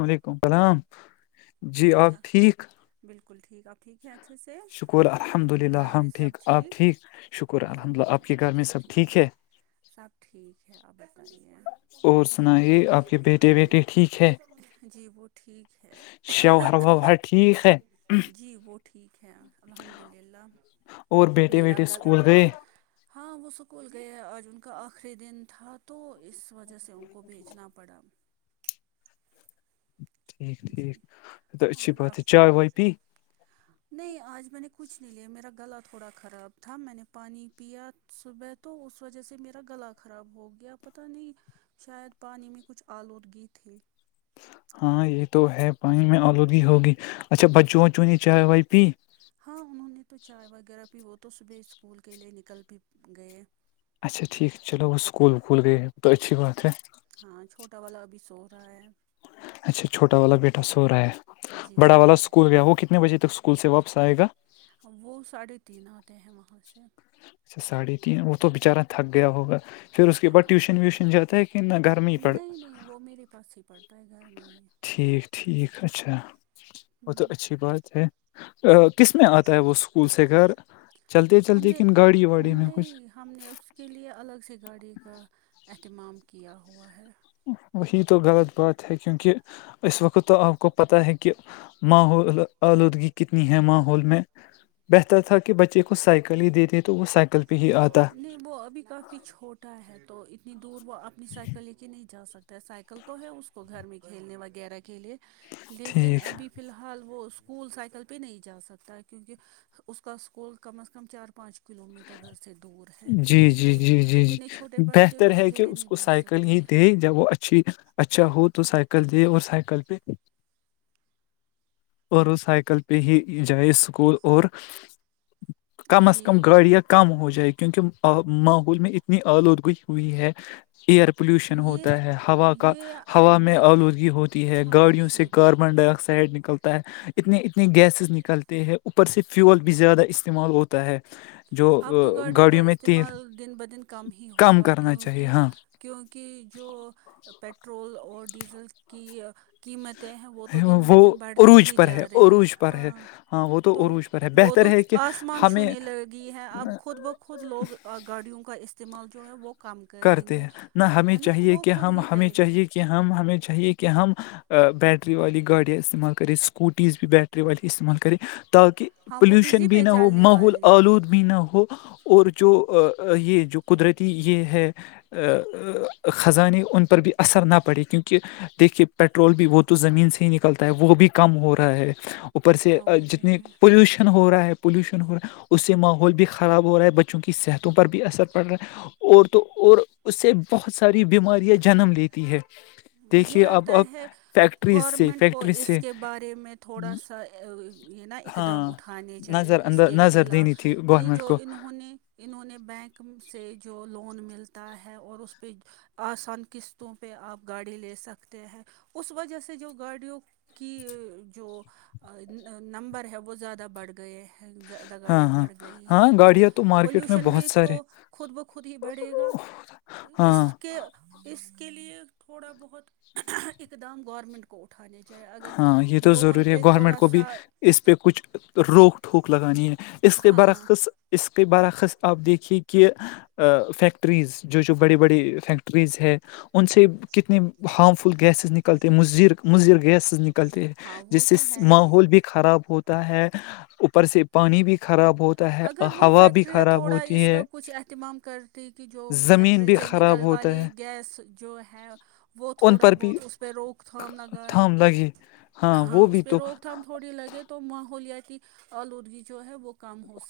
وعلیکم السلام جی آپ کیسا ٹھیک بالکل ٹھیک آپ ٹھیک ہے اچھے سے شکر الحمد للہ گھر میں ہم سب آپ ٹھیک شکر الحمد آپ کے گھر للہ میں سب ٹھیک ٹھیک ہے سب ٹھیک ہے آپ بتائیے اور سنائیے آپ کے بیٹے بیٹے ٹھیک ہے جی وہ ٹھیک ہے شوہر ووہر ٹھیک ہے جی وہ ٹھیک ہے الحمد للہ اور بیٹے میرا بیٹے گ اسکول گئے ہاں وہ سکول گیا آج ان کا آخری دن تھا تو اس وجہ سے ان کو بھیجنا پڑا ٹھیک جی ٹھیک اچھی اور آپ بات ہے چائے وائے پ نہیں آج میں نے کچھ نہیں لیا میرا گلا تھوڑا خراب تھا میں نے پانی پیا صبح تو اس وجہ سے میرا گلا خراب ہو گیا پت نہیں شاید پانی میں کچھ آلودگی تھی ہاں یہ تو ہے پانی میں آلودگی ہوگی اچھا بچوں بچوں یہ چائے وائے پی ہاں انہوں نے تو چائے وغیرہ بھی وہ تو صبح اسکول کے لیے نکل بھی گئے اچا ٹھیک چلو وہ سکولکول گیئےے توتچھی بات رہ ہے ہاں چھوٹا والا ابھی سو رہا ہے اچھا چھوٹا والا بیٹا سو رہا ہے جی بڑا جی والا جی اسکول گیا وہ کتنے بجے تک اسکول سے واپس آئے گا ا وہ ساڑھے تین آتے ہیں وہاں سے اچھا ساڑھے تین وہ تو بچارا تھک گیا ہوگا پھر اس کے بعد ہاں ٹیوشن ویوشن جاتا ہے کہ نہ گھر میں ہی پڑ نہیں نہیں وہ میرے پاس ہی پڑتا ہے گھر میں ہی ٹھیک ٹھیک اچھا وہ تو ہوں، اچھی بات ہے کس میں آتا ہے وہ اسکول سے گھر چلتے ہم چلتے نے کن گاڑی واڑی میں کچھ نہیں ہم نے اس کے لیے الگ سے گاڑی کا اہتمام کیا ہوا ہے وہی تو غلط بات ہے کیونکہ اس وقت تو آپ کو پتا ہے کہ م آلودگی کتنی ہے ماحول میں بہتر تھا کہ کہ بچے کو سائیکل ہی دیتے تو وہ سائیکل پہ ہی آتا نہیں وہ ابھی کافی چھوٹا ہے تو اتنی دور وہ اپنی سائیکل لے کے نہیں جا سکتے سائیکل تو ہے اس کو گھر میں کھیلنے وغیرہ کے لیے لیکن ٹھیک ابھی فی الحال وہ اسکول سائیکل پہ نہیں جا سکتا ہے کیونکہ اس کا اسکول کم از کم چار پانچ کلو میٹر گھر سے دور ہے جی جی تو جی جی جی اتنے چھوٹے بچے کو اکیلے نہیں بھیج سکتے ہیں د جب وہ اچھی اچھا ہو تو سائیکل دے اور سائیکل پہ اور سائیکل پہ ہی جائے اسکول اور کم از جی کم گاڑیاں کم ہو جائے کیونکہ ماحول میں اتنی آلودگوی ہوئی ہے ایئر پولوشن یہ ہوتا ہے ہوا کا یہ ہوا میں آلودگی ہوتی ہے ہاں گاڑیوں سے جی کار ن ڈائی آکسائڈ نکلتا ہے اتنے اتنے گیسز نکلتے ہیں اوپر سے فیول بھی زیادہ استعمال ہوتا ہے جو اب تو آ، گاڑیوں کا میں تیل استعمال دن بہدن کم ہی ہوگا کرنا چاہیے کیونکہ ہاں کیونکہ جو پٹرول اور ڈیزل کی قیمتیں ہیں وہ تو دن ب وہ دن بڑھتی عروج ہی پر ہے جا رہی عروج پر ہے ہاں ہاں وہ تو عروج پر ہے وہ بہتر تو ہے کہ آسمان ہمیں چھونے لگی ہے اب خود بخود لوگ گاڑیوں کا استعمال جو ہے وہ کم کریں کرتے گے ہیں نہ ہمیں ہے نا چاہیے وہ کہ خود ہم ہی ہمیں کریں گے چاہیے کہ ہم ہمیں چاہیے کہ ہم بیٹری والی گاڑیاں استعمال کرے سکوٹییز بھی بیٹری والی استعمال کرے تاکہ ہاں وہ پولوشن بجلی بھی پہ نہ ہو چلنے ماحول والی آلود بھی نہ ہو اور جو یہ جو قدرتی یہ ہے خزانے ان پر بھی اثر نہ پڑے کیونکہ دیکھیے پٹرول بھی وہ تو زمین سے ہی نکلتا ہے وہ بھی کم ہو رہا ہے اوپر سے ہاں وہ تو جتنی ہے پولوشن ہو رہا ہے پولوشن ہو رہا ہے اس سے ماحول بھی خراب ہو رہا ہے بچوں کی صحتوں پر بھی اثر پڑ رہا ہے اور تو اور اس سے بہت ساری بیماریاں جنم لیتی ہے مجھے دیکھیے اب لگتا اب ہے فیکٹریز سے گورنمنٹ کو فیکٹریز سے اس کے بارے میں تھوا سا یہ نا اقدام ہاں اھانے چایے نظر ا اندر کے نظر دینی خلاف تھی یہ گورنمنٹ جو کو انہوں نے انہوں نے بینک سے جو لون ملتا ہے اور اس پہ آسان قسطوں پہ آپ گاڑی لے سکتے ہیں اس وجہ سے جو گاڑیوں کی جو نمبر ہے وہ زیادہ بڑھ گئے ہیں زیادہ ہاں گاڑیاں ہاں بڑھ گئی ہاں ہیں تو گاڑیاں مارکیٹ میں پولوشن بہت بھی سارے تو خود بخود ہی بڑھے گا اس ہاں کے اس کے لیے تھوڑا بہت اقدام گورنمنٹ کو اٹھانے جاہ اگر ہاں یہ تو لون ضروری ہے پہ گورنمنٹ تھوڑا کو بھی سا اس پہ کچھ روک ٹوک لگانی ہے اس کے ہاں برعکس اس کے برعکس آپ دیکھیے کہ فیکٹریز جو جو بڑی بڑی فیکٹریز ہے ان سے کتنے ہارم فل گیسز نکلتے م مضر گیس نکلتے ہیں ہاں وہ جس سے تو ہے ہی ماحول بھی خراب ہوتا ہے اوپر سے پانی بھی خراب ہوتا ہے اگر وہ ہوا بھی فیکٹریاں خراب تھوڑا ہوتی اس کا ہے کچھ اہتمام کرتی کہ جو زمین فیکٹری بھی سے خراب نکل ہوتا والی ہے گیس جو ہے وہ ان تھوڑا پر بھی بہت اس روک تھام لگاںے تھام لگے ہاں وہ بھی اس پہ تو روک تھام تھوڑی لگے تو ماحولیاتی آلودگی جو ہے وہ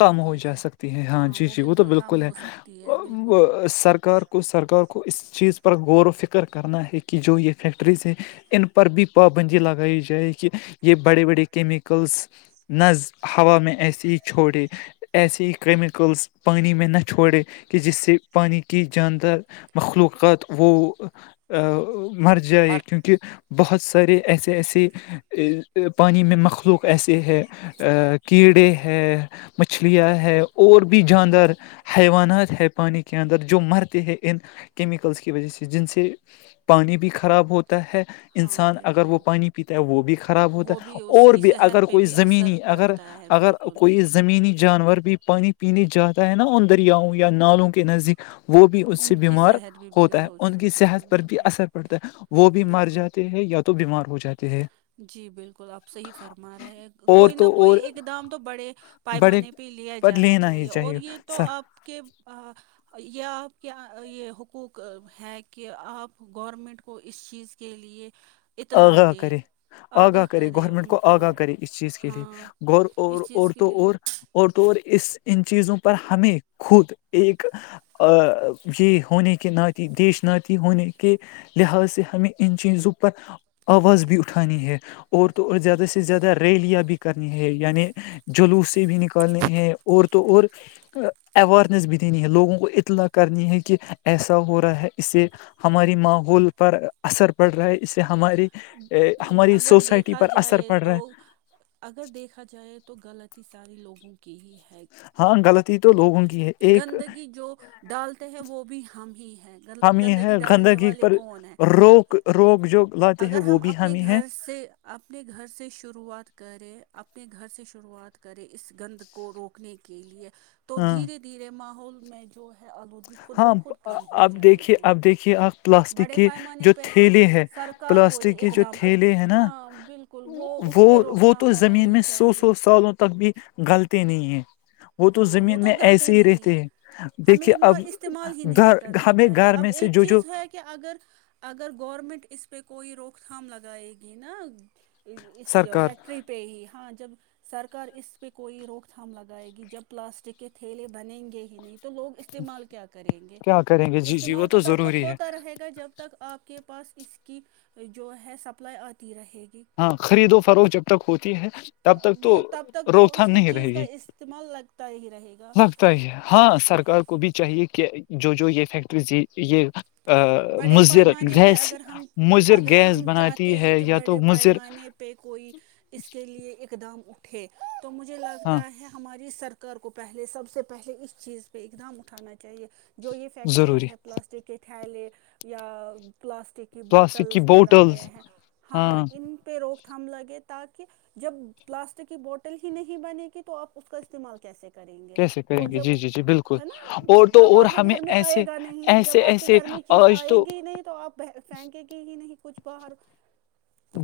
کم ہو جا سکتی ہے ہاں جی جی وہ تو کم بالکل ہے ہو سکتی ہے بالکل سرکار کو سرکار کو اس چیز پر غور و فکر کرنا ہے کہ جو یہ فیکٹریز ہیں ان پر بھی پابندی لگائی جائے کہ یہ بڑے بڑے کیمیکلس ناز ہوا میں ایسی ایسے ہی کیمیکلس پانی میں نہ چھوڑے کہ جس سے پانی کی جاندار مخلوقات وہ مر جائے کیونکہ بہت سارے ایسے ایسے پانی میں مخلوق ایسے ہے کیڑے ہے مچھلیاں ہے اور بھی جاندور حیوانات ہے پانی کے اندر جو مرتے ہیں ان کیمیکلس کی وجہ سے جن سے پانی بھی خراب ہوتا ہے ہاں انسان اگر وہ بالکل پانی پیتا ہے وہ بھی خراب ہوتا وہ ہے بھی اس اور کی بھی اگر صحت پہ کوئی بھی اثر زمینی اگر پڑتا ہے اگر بالکل کوئی زمینی جانور بھی پانی پینے جاتا ہے نا ان دریاؤں یا نالوں کے نزدیک وہ بھی اس سے ان کی بیمار صحت بھی بگڑ ہوتا ہے ہو ان کی سکتی ہے صحت پر بھی بالکل اثر پڑتا ہے وہ بھی مر بالکل جاتے ہیں یا تو بیمار ہو جاتے ہیں جی بالکل آپ سے فرما رہے اور کوئی نہ تو کوئی اور ایک دام تو بڑے بڑے پیمانے پہ لیا پر جانا لینا ہی چاہیے اور یہ سر تو آپ کے یہ آپ کیا یہ حقوق ہے کہ آپ گورنمنٹ کو اس چیز کے لیئے اطلاد آگاہ کرے آگاہ کرے گورنمنٹ کو آگاہ کرے اس چیز کے لیے ہاں گور اور اس چیز کے اورورتوں لیے اور اور تو اس ان چیزوں پر ہمیں خود ایک یہ ہونے کے نتی دیش نتی ہونے کے لہذ سے ہمیں ان چیزوں پر آواز بھی اٹھانی ہے اور تو زیادہ سے زیادہ ریلیاں بھی کرنی ہے یعنی جلوس سے بھی نکالنے ہیں اور تو اور اویرنیس بھی دینی ہے لوگوں کو اطلاع کرنی ہے کہ ایسا ہو رہا ہے اسے ہماری ماحول پر اثر پڑ رہا ہے اس سے ہماری ہماری اگر سوسائٹی دیکھا پر اثر جائے پڑ رہا تو ہے اگر دیکھا جائے تو غلطی سارے لوگوں کی ہی ہے ہاں غلط تو لوگوں کی ہے ایک گندگی جو ڈالتے ہیں وہ بھی ہم ہی ہیں ہم یہ گندگی ہے ڈالنے گندگی والے پر کون ہیں روک روک جو لاتے ہیں اگر وہ ہم بھی اپنے ہمیں ہے گھر سے اپنے گھر سے شروعات کرے اپنے گھر سے شروعات کرے اس گند کو روکنے کے لیے تو ہاں دھیرے دھیرے ماحول میں جو ہے آلودگی خود ہاں بخود آ- کم ہو اب جائے دیکھیے گی اب دیکھیے آپ پلاسٹک بڑے کے پیمانے جو پہ تو تھیلے ہیں سرک کار کوئی پلاسٹک کے ایک جو دم تھیلے ہیں نا ہاں بالکل وہ اس پہ روک وہ تھام تو زمین لگانی میں سو چاہیے سو سالوں تک بھی گلط نہیں ہے وہ تو ہاں زمین میں غلطی ایسے ہی نہیں ہے رہتے ہیں ہمیں دیکھیے ان آ [unintelligible] کا اب استعمال ہی گھر نہیں کرنا ہمیں چاہیے گھر میں اب سے ایک جو جو چیز ہے کہ اگر اگر گورنمنٹ اس پہ کوئی روک تھام لگائے گی نا اس سرکار فیکٹری پہ ہی ہاں جب سرکار اس پہ کوئی روک تھام لگائے گی جب پلاسٹک کے تھیلے بنیں گے ہی نہیں تو لوگ استعمال کیا کریں گے کیا کریں گے جی جی وہ استعمال تو تب تک ضروری ہے ہوتا رہے گا جب ب تک آپ کے پاس اس کی جو ہے سپلائی آتی رہے گی ہاں خرید و فروخت جب تک ہوتی ہے تب تک تو وہ تب تک روک تو تھام اس نہیں چیز رہے کا گی استعمال لگتا ہی رہے گا لگتا ہی ہے ہاں سرکار کو بھی چاہیے کہ جو جو یہ فیکٹری یہ بڑے مضر پیمانے پہ گیس اگر ہم مضر اگر گیس ہم بناتی چاہتے ہیں ہے کہ یا تو بڑے مضر پیمانے پہ کوئی اس کے لیے اقدام اٹھے تو مجھے ہاں لگتا ہے ہماری سرک کر کو پہلے سب سے پہلے اس چیز پہ اقدام اٹھانا چاہیے جو یہ ضروری فیکٹریز ہے پلاسٹک کےٹھائیل یا پلاسٹک کی پلاسٹک کی بوٹلس بنا بوٹلس گیا ہیں ہاں ان پہ روک تھم لگے تاکہ جب پلاسٹک کی بوٹل ہی نہیں بنے گی تو آپ اس کا استعمال کیسے کر کریں گے کیسے کریں اور گے جب جی جی جی بالکل ہے نا اور تو تب اور آپ کے ہمیں گھر میں آئے ایسے گا نہیں جب ایسے آپ کے ایسے گھر میں چیز آج آئیں تو گی ہی نہیں تو آپ پھینکیں گی ہی نہیں کچھ باہر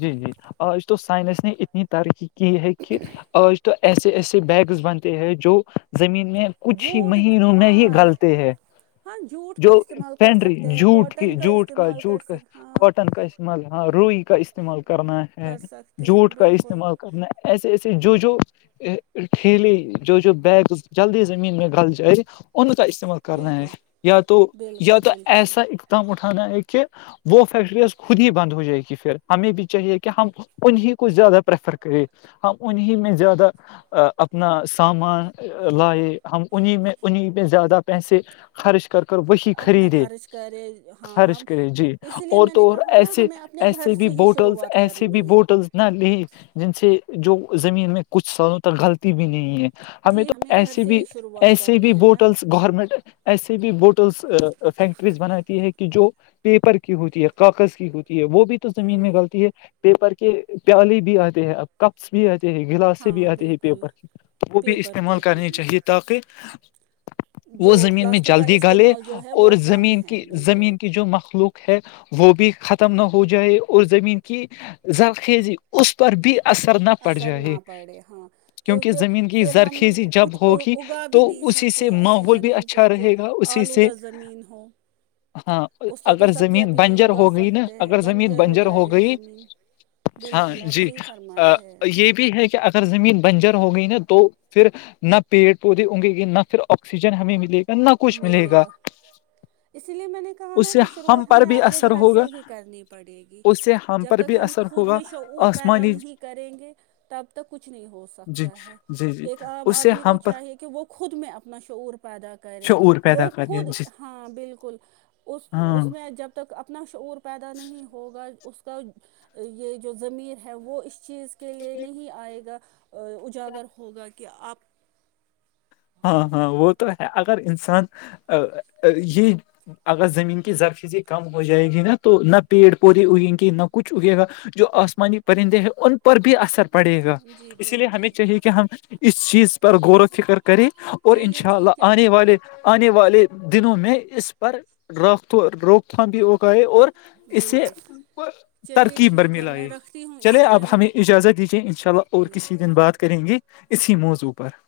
جی جی اور اس تو سائنس نے اتنی ترقی کی ہے کہ کہ آج تو ایسے ایسے بیگس بنتے ہیں جو زمین میں کچھ ہی جھوٹ مہینوں میں ہی ہاں گل ہے ہاں جھوٹ [unintelligible] کا جو استعمال کر پینڈری سکتے ہیں جوٹ کی کاٹن جٹ کا استعمال کر جوٹ کا سک ہاں کاٹن کا [unintelligible] ع ہاں روئی کا استعمال کرنا ہے کر سکتے ہیں جوھوٹ کا بالکل استعمال کرنا ایسے ایسے جو جو ھیلی جو جو بیگ جلدی زمین میں گل جائے ان کا استعمال کرنا ہے بالکل یا تو یا بالکل تو بالکل ایسا کم اٹھانا ہے کہ وہ فیکٹریز خود ہی بند ہو جائے گی پھر ہمیں بھی چاہیے کہ ہم انیں کو زیادہ پریفر کریں ہم انیں میں زیادہ اپنا سامان لائے ہم انیں میں انہیں میں زیادہ پیسے خرچ کر کر وہی اپنا خریدے خرچ کرے ہاں خرچ کرے جی اسی لیے اور میں نے تو کہا نا ایسے ہمیں اپنے گھر ایے بھی سے ہی بوٹلس شروعات ایسے بھی کرنی ہے بوٹلس نہ ل جن سے جو زمین میں کچھ سالوں تک غلطی بھی نہیں ہے ہمیں جی تو گھر ایسے سے بھی ہی شروعات ایسے بھی کرنی ہے نا بوٹلس گورنمنٹ ایسے بھی بوٹلس فیکٹریز بناتی ہے کہ جو پیپر کی ہوتی ہے کاغذ کی ہوتی ہے وہ بھی تو زمین میں ہاں غلتی ہے پیپر کے پیالے بھی آتے ہیں آپ کپس بھی آتے ہیں گلاس بھی ہاں آتے ہیں بالکل پیپر کی وہ بھی پیپر کے استعمال کرنی ہاں چاہیے تاکہ وہ جو زمین میں پلاسٹک کا جلدی گلے استعمال جو ہے اور وہ کم زمین ہے کی بالکل زمین کی جو مخلوق ہے وہ بھی ختم نہ ہو جائے اور زمین کی زرخیزی اس پر بھی اثر نہ پڑ اثر جائے نہ پڑے ہاں کیونکہ زمین کی پھر ہم زرخیزی جب کچھ ہوگی اگا بھی تو نہیں اسی سے سکتے ایسی ماحول بھی زمین اچھا پہ جو رہے گا اسی سے آلودہ زمین ہو ہاں اس سے تو اگر سبزیاں زمین بھی نہیں بنجر اگا ہو گئی نا سکتے اگر ہیں زمین بنجر ہو جائے گی گئی زمین ہاں بالکل آپ جی صحیح فرما یہ رہے ہیں یہ بھی ہے کہ اگر زمین بنجر ہو گئی نا تو پھر نہ پیڑ پودے اگے گے نہ پھر آکسیجن ہمیں ملے گا نہ کچھ ملے گا اسی لیے میں نے کہا نا اس سے کہ ہم شروعات پر ہمیں بھی اپنے اثر گھر ہوگا سے ہی کرنی پڑے گی اس سے جب پر تک بھی ہم اثر خود ہوگا میں شعور پیدا آسمانی نہیں کریں گے تب کچھ نہیں ہو جی سکتا ہے جی جی ایک عام اس سے آدمی کو ہم پر چاہیے کہ وہ خود میں اپنا شعور پیدا کر کرے شعور پیدا وہ کریے خود جی ہاں بالکل اس ہاں اس میں جب تک اپنا شعور پیدا نہیں ہوگا اس کا یہ جو زمین ہے وہ اس چیز کے لیے نہیں آئے گا اجاگر ہوگا کہ آپ ہاں ہاں وہ تو ہے اگر انسان یہ اگر زمین کی زرخیزی کم ہو جائے گی نا تو نہ پیڑ پودے اگیں گی نہ کچھ اگے گا جو آسمانی پرندے ہیں ان کو پر بھی اثر پڑے گا جی اسی لیے ہمیں بالکل چاہیے کہ ہم اس چیز پر غور و فکر اور ان چلیے شاء اللہ ٹھیک ہے آنے والے والے آنے والے دنوں میں اس پر ر روک تھام بھی اگا ہے اور [unintelligible] اس سے بالکل چلیے ترکیب ٹھیک برمی ہے میں لئے رکھتی ہوں اس چلے اپ ٹائم ہمیں اجازت دیجیے ان شاء اللہ اور کسی دن بات کریں گی اسی موضوع پر